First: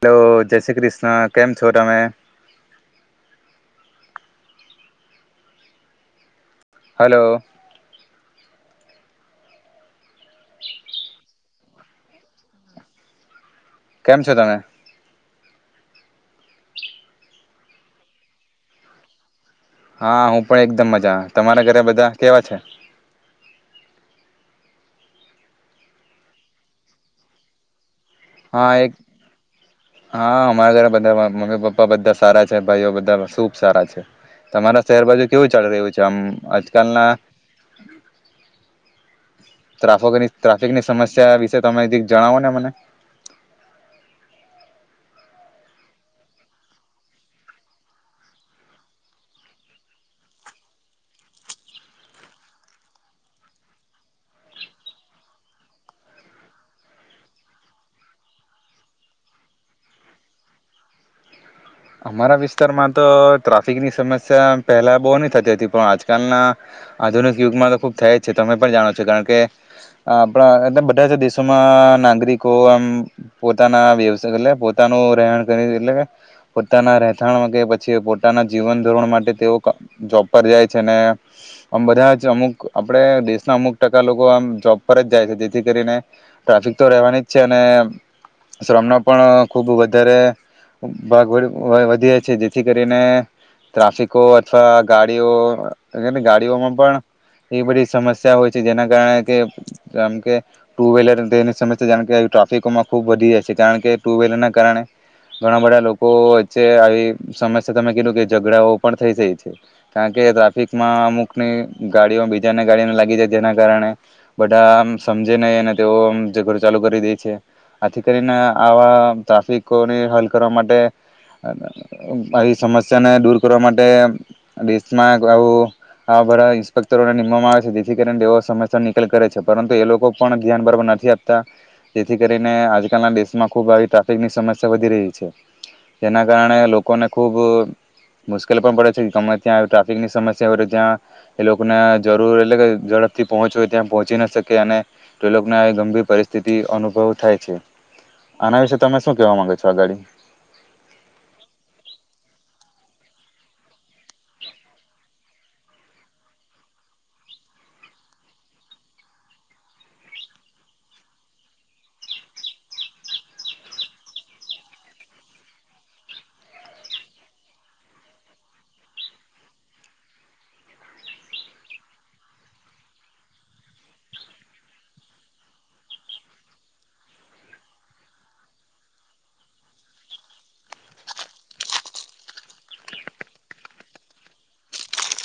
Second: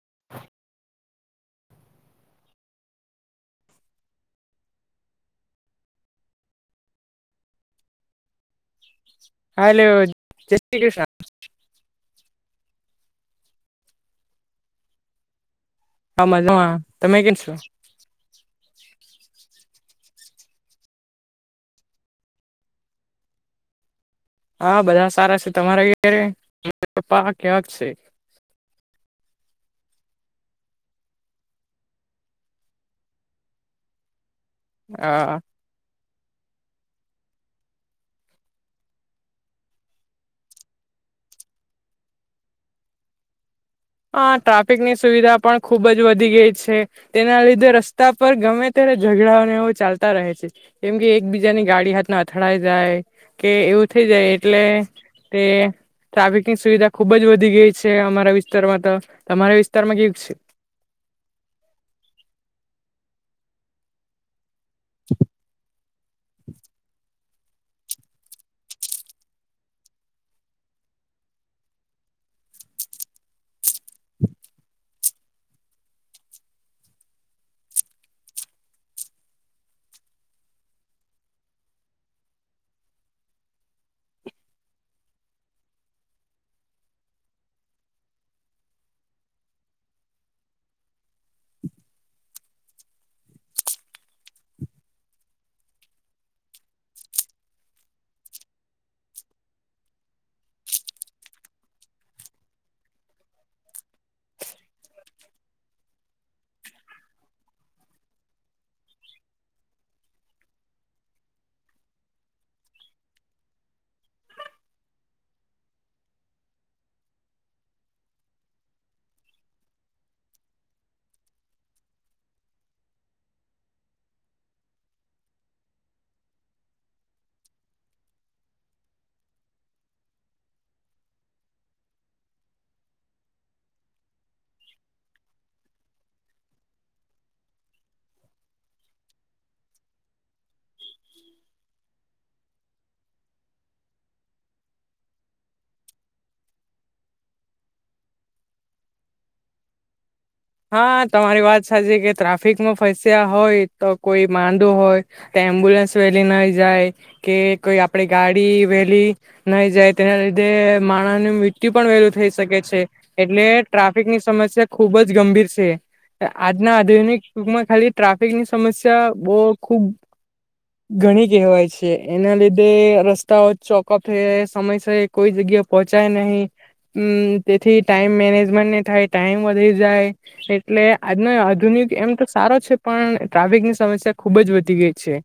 Hello Jai Shri Krishna. કેમ છો તમે? હલો હલો જય શ્રી કૃષ્ણ. કેમ છો તમે? હા મજા માં તમે કેમ છો? હા હું પણ એકદમ મજા મા તમારા ઘરે બધા કેવા છે? હા બધા સારા છે. તમારે ઘરે પપ્પા વન કેવાક છે? હા એક હા અમારા ઘરે બધા મમ્મી, પપ્પા બધા સારા છે ભાઈઓ બધા શુભ સારા છે. તમારા શહેર બાજુ હા કેવું ચાલી રહ્યું છે? જેમ આજકાલના ટ્રાફકની ટ્રાફિકની સમસ્યા વિશે તમે કંઈક જણાવો ને મને. હા ટ્રાફિકની સુવિધા પણ ખુબ જ વધી ગઈ છે. તેના લીધે રસ્તા પર ગમે ત્યારે ઝઘડાઓને એવુ ચાલતા રહે છે કેમ કે એકબીજાની ગાડી હાથમાં અથડાઈ જાય કે એવું થઇ જાય એટલે તે ટ્રાફિકની સુવિધા ખુબ જ વધી ગઈ છે અમારા વિસ વિસ્તારમાં તો તમારા વિસ્તારમાં કેવુક છે? અમારા વિસ્તારમાં તો ટ્રાફિકની સમસ્યા પહેલા બહુ ની થતી હતી પણ આજ આજ કલના આધુનિક યુગમાં તો ખુબ થયા જ છે, તમે પણ જાણો છો કારણ કે આપણા એટલે બધા જ દેશોમાં નાગરિકો આમ પોતાના વ્યવ એટલે પોતાનું રહેણ કરી એટલે, પોતાના રહેથણ કે પછી પોતાના જીવન ધોરણ માટે તેઓ જોબ પર જાય છે ને આમ બધા જ અમુક આપણે દેશના અમુક ટકા લોકો આમ જોબ પર જ જાય છે જેથી કરીને ટ્રાફિક તો રહેવાની જ છે, અને શ્રમના પણ ખુબ વધારે, ભાગ વધી જ છે જેથી કરીને ટ્રાફિકો અથવા ગાડીઓ ગાડીઓમાં પણ એ બધી સમસ્યા હોય છે, જેના કારણે કે જેમ કે ટુ વ્હીલર તેની સમસ્યા જાણ કે ટ્રાફિકોમાં ખૂબ વધી જાય છે કારણ કે ટુ વ્હીલર ના કારણે ઘણા બધા લોકો, લોકો વચ્ચે આવી સમસ્યા તમે કીધું કે ઝઘડાઓ પણ થઈ જાય છે, કારણ કે ટ્રાફિકમાં અમુકની ગાડીઓ બીજાને ગાડીઓને લાગી જાય, જેના કારણે બધા આમ સમજે નહી અને તેઓ ઝઘડો ચાલુ કરી દે છે આથી કરીને આવા ટ્રાફિકોને હલ કરવા માટે, આવી સમસ્યાને દૂર કરવા માટે દેશમાં આવું આવા બધા ઇન્સ્પેક્ટરોને નિમવામાં આવે છે, જેથી કરીને તેઓ સમસ્યા નિકાલ કરે છે, પરંતુ એ લોકો પણ ધ્યાન બરાબર નથી આપતા, જેથી કરીને આજકાલના દેશમાં ખુબ આવી ટ્રાફિકની સમસ્યા વધી રહી છે. જેના કારણે લોકોને ખૂબ મુશ્કેલ પણ પડે છે. ગમે ત્યાં ટ્રાફિકની સમસ્યા હોય તો ત્યાં એ લોકોને જરૂર એટલે કે ઝડપથી પહોંચ હોય ત્યાં પહોંચી ના શકે અને તો એ લોકોને ગંભીર પરિસ્થિતિ અનુભવ થાય છે. આના વિશે તમે શું કહેવા માંગો છો? આ ગાડી. હા, તમારી વાત સાચી કે ટ્રાફિકમાં ફસ્યા હોય તો કોઈ માંદો હોય તો એમ્બ્યુલન્સ વેલી નહી જાય કે કોઈ આપડી ગાડી વેલી નહીં જાય, તેના લીધે માણસ નું મૃત્યુ પણ વેલું થઈ શકે છે, એટલે ટ્રાફિકની સમસ્યા ખુબ જ, ગંભીર છે આજના આધુનિક યુગમાં, ખાલી ટ્રાફિકની સમસ્યા બહુ ખુબ ઘણી કહેવાય છે, એના લીધે રસ્તાઓ ચોકઅપ થઈ સમયસર કોઈ જગ્યા પહોંચાય નહીં, તેથી ટાઈમ મેનેજમેન્ટ નહીં થાય ટાઈમ વધી. એટલે આજનો આધુનિક એમ તો સારો છે, પણ ટ્રાફિકની સમસ્યા ખુબ જ વધી ગઈ છે,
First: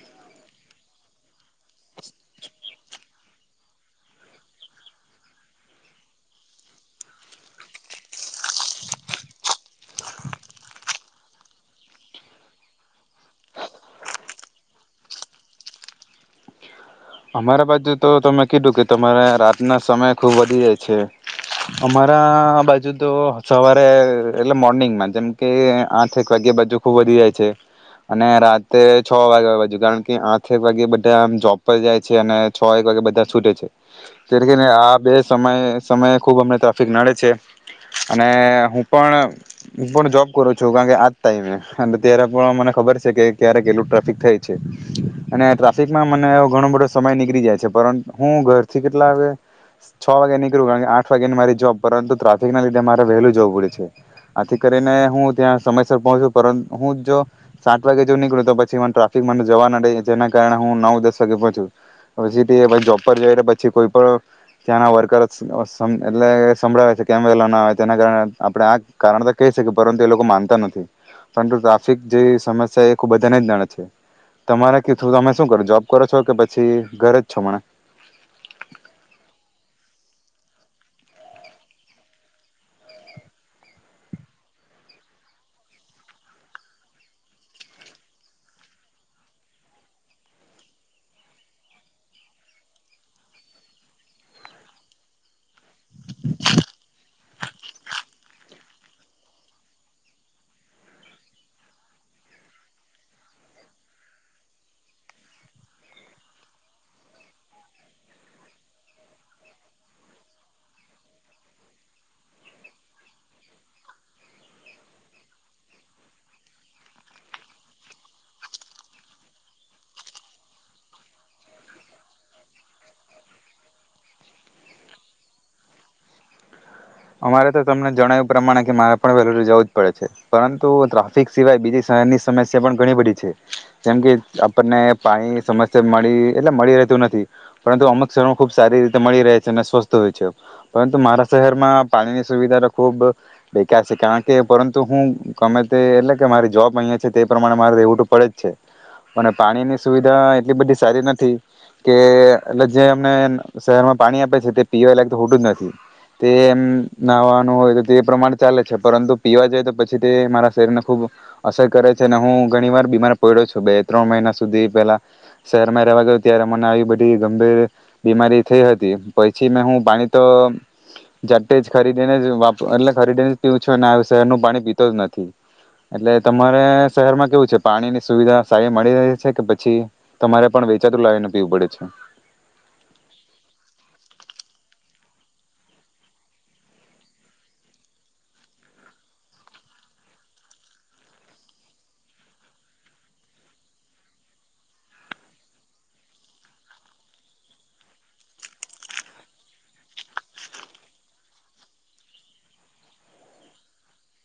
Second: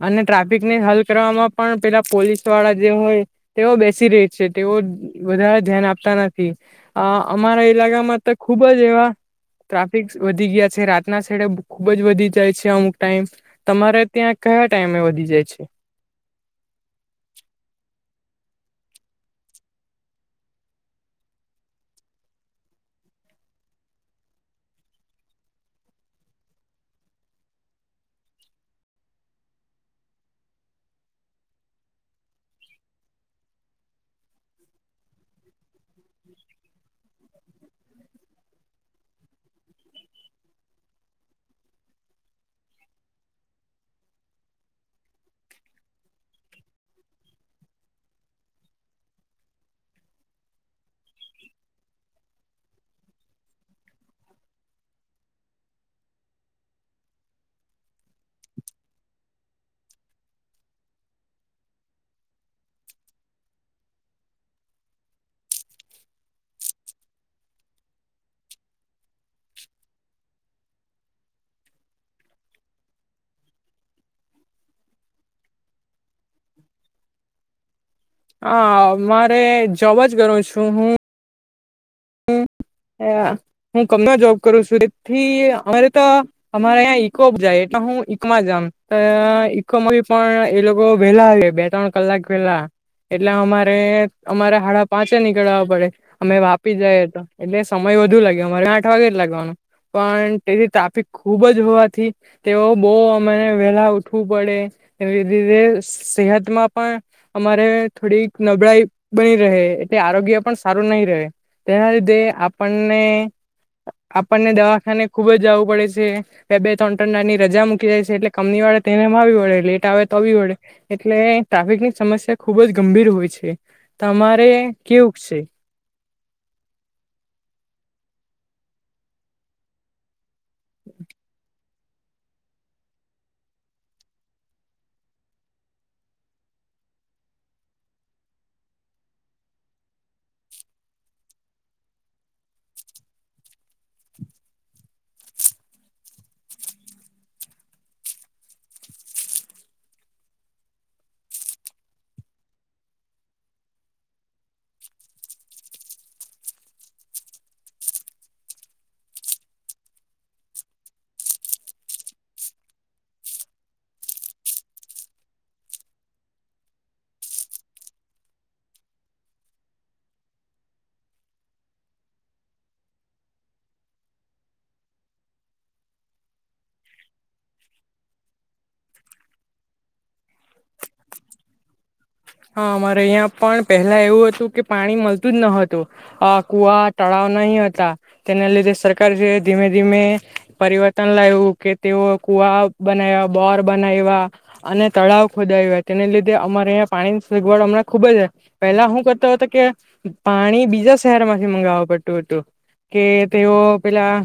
અને ટ્રાફિકને હલ કરવામાં પણ પેલા પોલીસ વાળા જે હોય તેઓ બેસી રહી છે, તેઓ વધારે ધ્યાન આપતા નથી, અ અમારા ઈલાકામાં તો. ખુબ જ એવા ટ્રાફિક વધી ગયા છે, રાતના શેડે ખુબ જ વધી જાય છે, અમુક ટાઈમ તમારે ત્યાં કયા ટાઈમે વધી જાય છે? અમારા બાજુ તો તમે કીધું કે તમારે રાતના સમય ખુબ વધી જાય છે, અમારા બાજુ તો સવારે એટલે મોર્નિંગમાં જેમ કે આઠેક વાગ્યા બાજુ ખુબ વધી જાય છે અને રાતે છ વાગ્યા બાજુ, કારણ કે આઠેક વાગ્યા બધા આમ જોપ. જાય છે અને છ એક વાગે બધા છૂટે છે, જે કરીને આ બે સમયે સમયે ખૂબ અમને ટ્રાફિક નડે છે, અને હું પણ હું પણ જોબ કરું છું, કારણ કે આજ ટાઈમે અને ત્યારે પણ મને ખબર છે કે ક્યારેક કેટલું ટ્રાફિક થાય છે અને ટ્રાફિકમાં મને. ઘણો બધો સમય નીકળી જાય છે, પર હું ઘરથી કેટલા વાગે છ વાગે નીકળું, કારણ કે આઠ વાગ્યા ની મારી જોબ, પરંતુ ટ્રાફિક ના લીધે મારે વહેલું જવું પડે છે, આથી કરીને હું ત્યાં સમયસર પહોંચું, હું જો સાત વાગે. મોડું નીકળ્યું તો પછી મને ટ્રાફિકમાં મને. જવાના દે, જેના કારણે હું નવ દસ. વાગે પોચું, હવે જે ભી જોબ પર જઈ પછી કોઈ પણ ત્યાંના વર્કર એટલે સંભળાવે છે, કેમ વલા ના આવે? તેના કારણે આપણે આ કારણ તો કહી શકીએ પરંતુ એ લોકો માનતા નથી, પરંતુ ટ્રાફિક જે સમસ્યા એ ખુબ બધાને જ ગણે છે. તમારા શુ તમે શું કરો, જોબ. કરો છો કે પછી ઘરે જ છો હમણે? હા, મારે જોબ જ કરું છું હું. હું [inaudible] જોબ કરું છું, તેથી અમારે તો અમારેં ઈકો જાય એટલે હું ઈકોમામાં જામ, ઈકોમાં ભી પણ એ લોકો વેલા આવે બે-ત્રણ કલાક પેલા, એટલે અમારે અમારે હાડા પાંચે નીકળ્યા. પડે અમે વાપી જઈએ તો. સમય વધુ લાગે, અમારે આઠ વાગે જ લાગવાનો પણ, તેથી ટ્રાફિક ખુબ જ હોવાથી, તેઓ બહુ અરે વેલા ઉઠવું પડે, સેહતમાં પણ અમારે થોડીક નબળાઈ બની રહે એટલે આરોગ્ય પણ સારું નહીં રહે તેના લીધે. આપણને, આપણને દવાખાને ખુબ જ જવું પડે છે, બે-બે ત્રણ દાડાની રજા મૂકી જાય છે, એટલે કંપની વાળા તેને આવી વડે, લેટ આવે તો આવી વડે, એટલે ટ્રાફિક ની સમસ્યા ખુબ જ ગંભીર હોય છે. તમારે કેવું છે? અમારે તો તમને જણાવ્યું પ્રમાણે કે મારે પણ વહેલુ જવું જ પડે છે, પરંતુ ટ્રાફિક સિવાય બીજી શહેરની સમસ્યા પણ ઘણી બધી છે, જેમ કે આપણને પાણી સમસ્યા મળી એટલે મળી રહેતું નથી, પરંતુ અમુક શહેરો ખુબ સારી રીતે મળી રહે છે અને સ્વસ્થ હોય છે, પરંતુ મારા શહેરમાં. પાણીની સુવિધા તો ખૂબ બેકાર છે, કારણ કે પરંતુ હું ગમે તે એટલે કે મારી જોબ અહીંયા છે તે પ્રમાણે મારે રહેવું તો પડે જ છે, અને પાણીની સુવિધા એટલી બધી સારી નથી કે એટલે જે અમને શહેરમાં પાણી આપે છે તે પીવાલાયક હોતું નથી તે એમ. નાવાનું હોય તો તે પ્રમાણ ચાલે છે, પરંતુ પીવા જઈ તો પછી તે મારા શરીરને ખુબ અસર કરે છે, અને હું ઘણી વાર બીમાર પડ્યો છું, બે ત્રણ મહિના સુધી પેલા શહેરમાં રહેવા ગઉં ત્યારે મને આવી બધી ગંભીર બીમારી થઈ હતી, પછી મેં હું પાણી તો. [inaudible] જ ખરીદીને જ એટલે ખરીદીને જ પીવું છું, અને શહેરનું પાણી પીતો જ નથી, એટલે તમારે શહેરમાં કેવું છે પાણીની સુવિધા સારી મળી રહી છે કે પછી તમારે પણ વેચાતું લાવીને પીવું પડે છે? હા, અમારે અહીંયા પણ પહેલા એવું હતું કે પાણી મળતું જ ન હતું, કુવા તળાવ નહીં હતા, તેના લીધે સરકાર જે ધીમે ધીમે પરિવર્તન લાવ્યું કે તેઓ કુવા બનાવ્યા, બોર બનાવ્યા અને તળાવ ખોદાવ્યા, તેને લીધે અમારે અં. પાણીની સગવડ હમણાં ખૂબ જ પહેલા શું કરતો હતો કે પાણી બીજા શહેરમાંથી મંગાવવા પડતું હતું કે, તેઓ પેલા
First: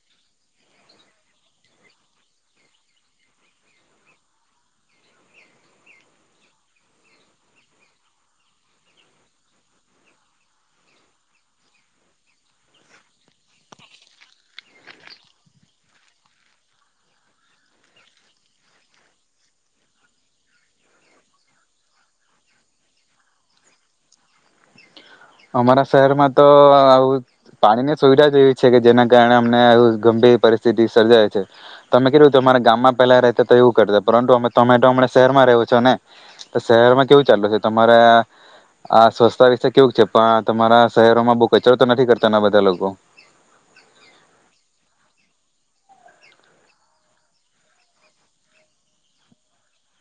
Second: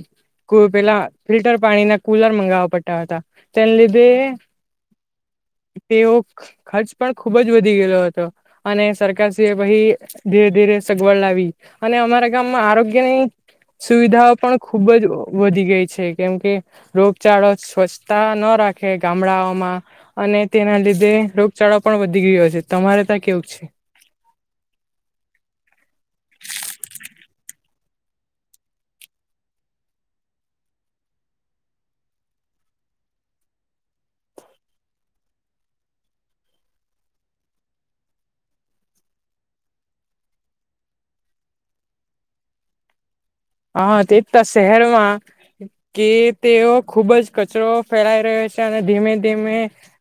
પેલા ફિલ્ટર પાણી ના કુલર મંગાવવા પડતા હતા, તેને લીધે તેઓ ખર્ચ પણ. ખૂબ જ વધી ગયેલો હતો, અને સરકારશ્રીએ પાઈ ધીરે ધીરે સગવડ લાવી, અને અમારા ગામમાં આરોગ્યની સુવિધાઓ પણ ખૂબ જ વધી ગઈ છે, કેમ કે રોગચાળો સ્વચ્છતા ન રાખે ગામડાઓમાં, અને તેના લીધે રોગચાળો. પણ વધી ગયો છે. તમારે ત્યાં કેવું છે? અમારા શહેરમાં તો આવુ. પાણીની સુવિધા જ એવી છે કે જેના કારણે અમને એ ગંભીર પરિસ્થિતિ સર્જાય છે. તમે કેધું તમારા ગામમાં પેલા રહેતા તો એવું કરતા, પરંતુ અમે તમે તો અમના શહેરમાં રહો છો ને, તો શહેરમાં કેવું ચાલુ છે? તમારા આ સ્વચ્છતા વિશે કેવું છે? પણ તમારા શહેરોમાં બહુ કચરો તો નથી કરતા બધા લોકો? હા, તે જતા શહેરમાં કે તેઓ ખુબ જ કચરો ફેલાઈ રહ્યો છે, અને ધીમે ધીમે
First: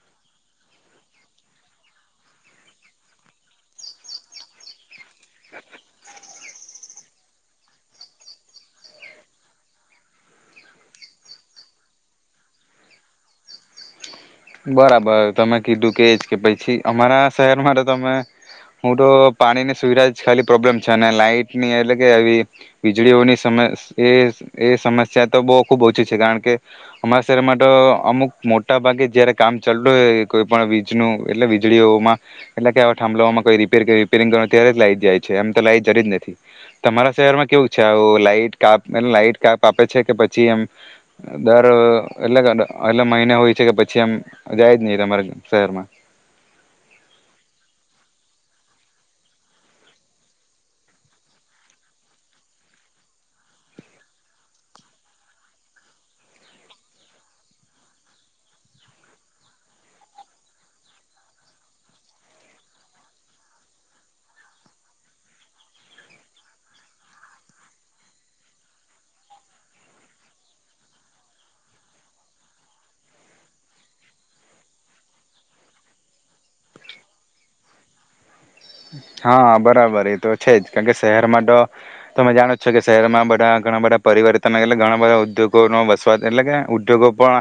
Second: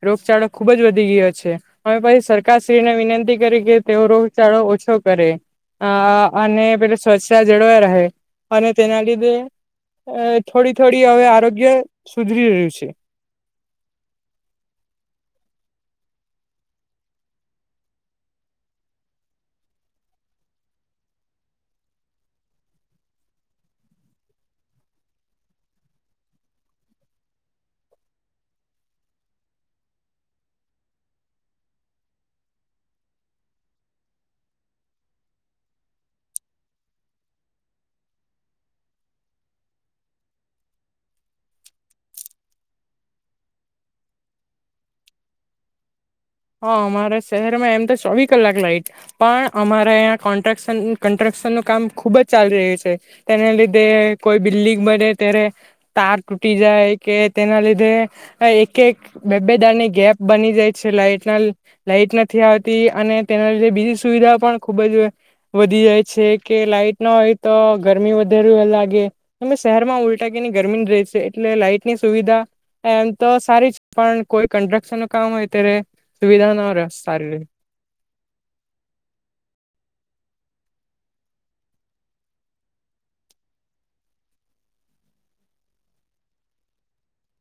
રોગચાળો ખુબ જ વધી ગયો છે. હવે પછી સરકારશ્રીને વિનંતી કરી કે તેઓ રોગચાળો ઓછો કરે, અને પેલુ સ્વચ્છતા જળવાઈ રહે. અને તેના લીધે થોડી થોડી હવે આરોગ્ય સુધરી રહ્યું છે. બરાબર, તમે કીધું કે જ કે પછી અમારા શહેરમાં તો તમે, હું તો પાણીની સુવિધા જ ખાલી પ્રોબ્લેમ છે અને લાઈટની એટલે કે આવી વીજળીઓની સમસ્ એ સમસ્યા તો બહુ ખુબ ઓછી છે, કારણ કે અમારા શહેરમાં તો અમુક મોટા ભાગે જ્યારે. કામ ચાલતું હોય કોઈ પણ વીજનું એટલે વીજળીઓમાં એટલે કે આવા થાંભલામાં કોઈ રિપેર રીપેરિંગ કરવાનું ત્યારે જ લાઈટ જાય છે, એમ તો લાઈટ જતી જ નથી. તમારા શહેરમાં કેવું છે? આવું લાઈટ કાપ એ લાઈટ કાપ આપે છે કે પછી એમ દર એટલે એટલે મહિને હોય છે કે પછી એમ? જાય જ નહીં, તમારા શહેરમાં? હા, અમારા શહેરમાં એમ તો ચોવી કલાક લાઈટ પણ, અમારે અં કો્રક્શન કસ્ટ્રક્શનનું કામ ખુબ જ ચાલી રહ્યું છે, તેના લીધે કોઈ બિલ્ડિંગ બને ત્યારે તાર તૂટી જાય કે તેના લીધે એક એક, એક બે બે દાડા ની ગેપ બની જાય છે, લાઈટ. લાઈટ નથી આવતી, અને તેના લીધે બીજી સુવિધા પણ ખુબ જ વધી જાય છે કે. લાાઈટ ના હોય તો ગરમી વધારે લાગે, શહેરમાં ઉલટા કેની ગરમી રહે છે? એટલે લાઈટ ની સુવિધા એમ તો સારી, પણ કોઈ કન્સ્ટ્રક્શન નું કામ હોય ત્યારે. સુવિધા ના સારી રહે. હા, બરાબર એ તો છે જ, કારણ કે શહેરમાં તો તમે જાણો છો કે શહેરમાં બધા ઘણા બધા પરિવર્તન, એટલે ઘણા બધા ઉદ્યોગો ન વસવાટ. એટલે કે ઉદ્યોગો પણ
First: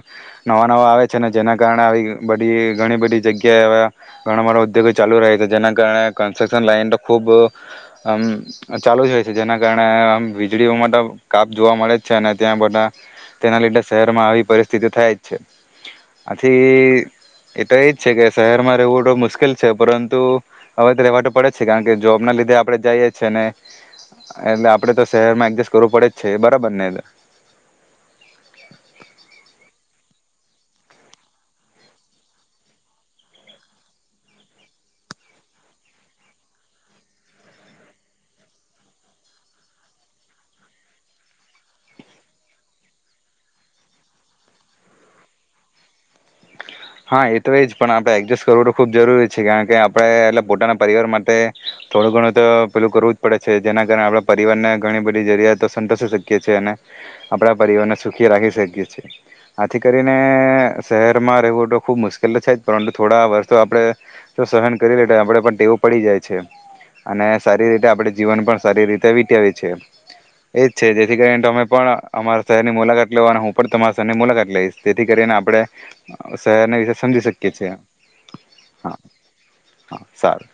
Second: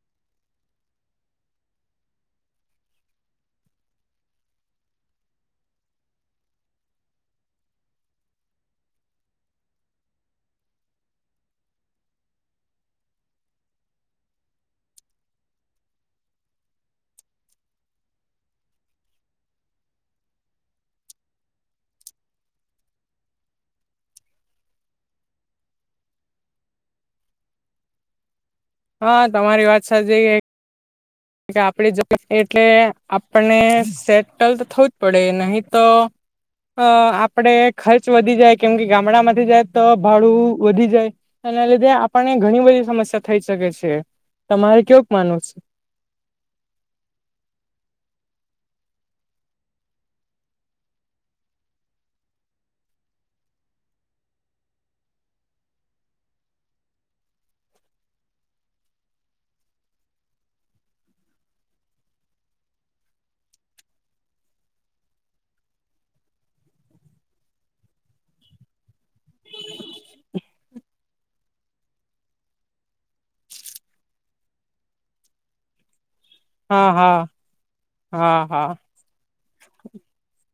નવા નવા આવે છે, ને જેના કારણે આવી બધી ઘણી બધી જગ્યાએ હવે ઘણા બધા ઉદ્યોગો ચાલુ રહે છે, જેના કારણે હવૅ, કન્સ્ટ્રક્શન લાઈન તો ખૂબ આમ ચાલુ જ હોય છે, જેના કારણે આમ વીજળીઓ માટે કાપ જોવા મળે જ છે, અને ત્યાં બધા તેના લીધે શહેરમાં આવી પરિસ્થિતિ થાય જ છે. આથી એ તો એ જ છે, કે શહેરમાં રહેવું તો મુશ્કેલ છે, પરંતુ હવે તો રહેવા તો પડે જ છે, કારણ કે જોબ ના લીધે આપડે જઈએ છે ને, એટલે આપણે તો શહેરમાં એડજસ્ટ કરવું પડે જ છે, બરાબર ને? હા, તમારી વાત સાચી. આપણી જોબ એટલે આપને સેટલ તો થવું જ પડે, નહીં તો આપડે ખર્ચ વધી જાય. કેમ કે ગામડામાંથી જાય તો ભાડું વધી જાય, એના લીધે આપને ઘણી બધી સમસ્યા થઈ શકે છે. તમારે કેવું માનવું છે? હા, એ તો એ જ. પણ આપણે એડજસ્ટ કરવું તો ખૂબ જરૂરી છે, કારણ કે આપણે એટલે પોતાના પરિવાર માટે થોડું ઘણું તો પેલું કરવું જ પડે છે, જેના કારણે આપણા પરિવારને ઘણી બધી જરૂિયાતો સંતષી શકીએ છીએ અને આપડા પરિવારને સુખી રાખી શકીએ છીએ આથી કરીને શહેરમાં રહેવું. ખૂબ મુશ્કેલ તો છે જ પરંતુ થોડા વર્ષો આપણે સહન કરી લે આપણને ટેવો પડી જાય છે અને સારી રીતે આપણે જીવન પણ સારી રીતે. આવી છે એજ છે જે. જેથી કરીને તમે પણ અમારા શહેરની મુલાકાત લેવાનું અને હું પણ તમારા શહેરની મુલાકાત લઈશ જેથી કરીને આપણે. શહેરને હા વિશે હા સમજી શકીએ છેીએ હા હા સારું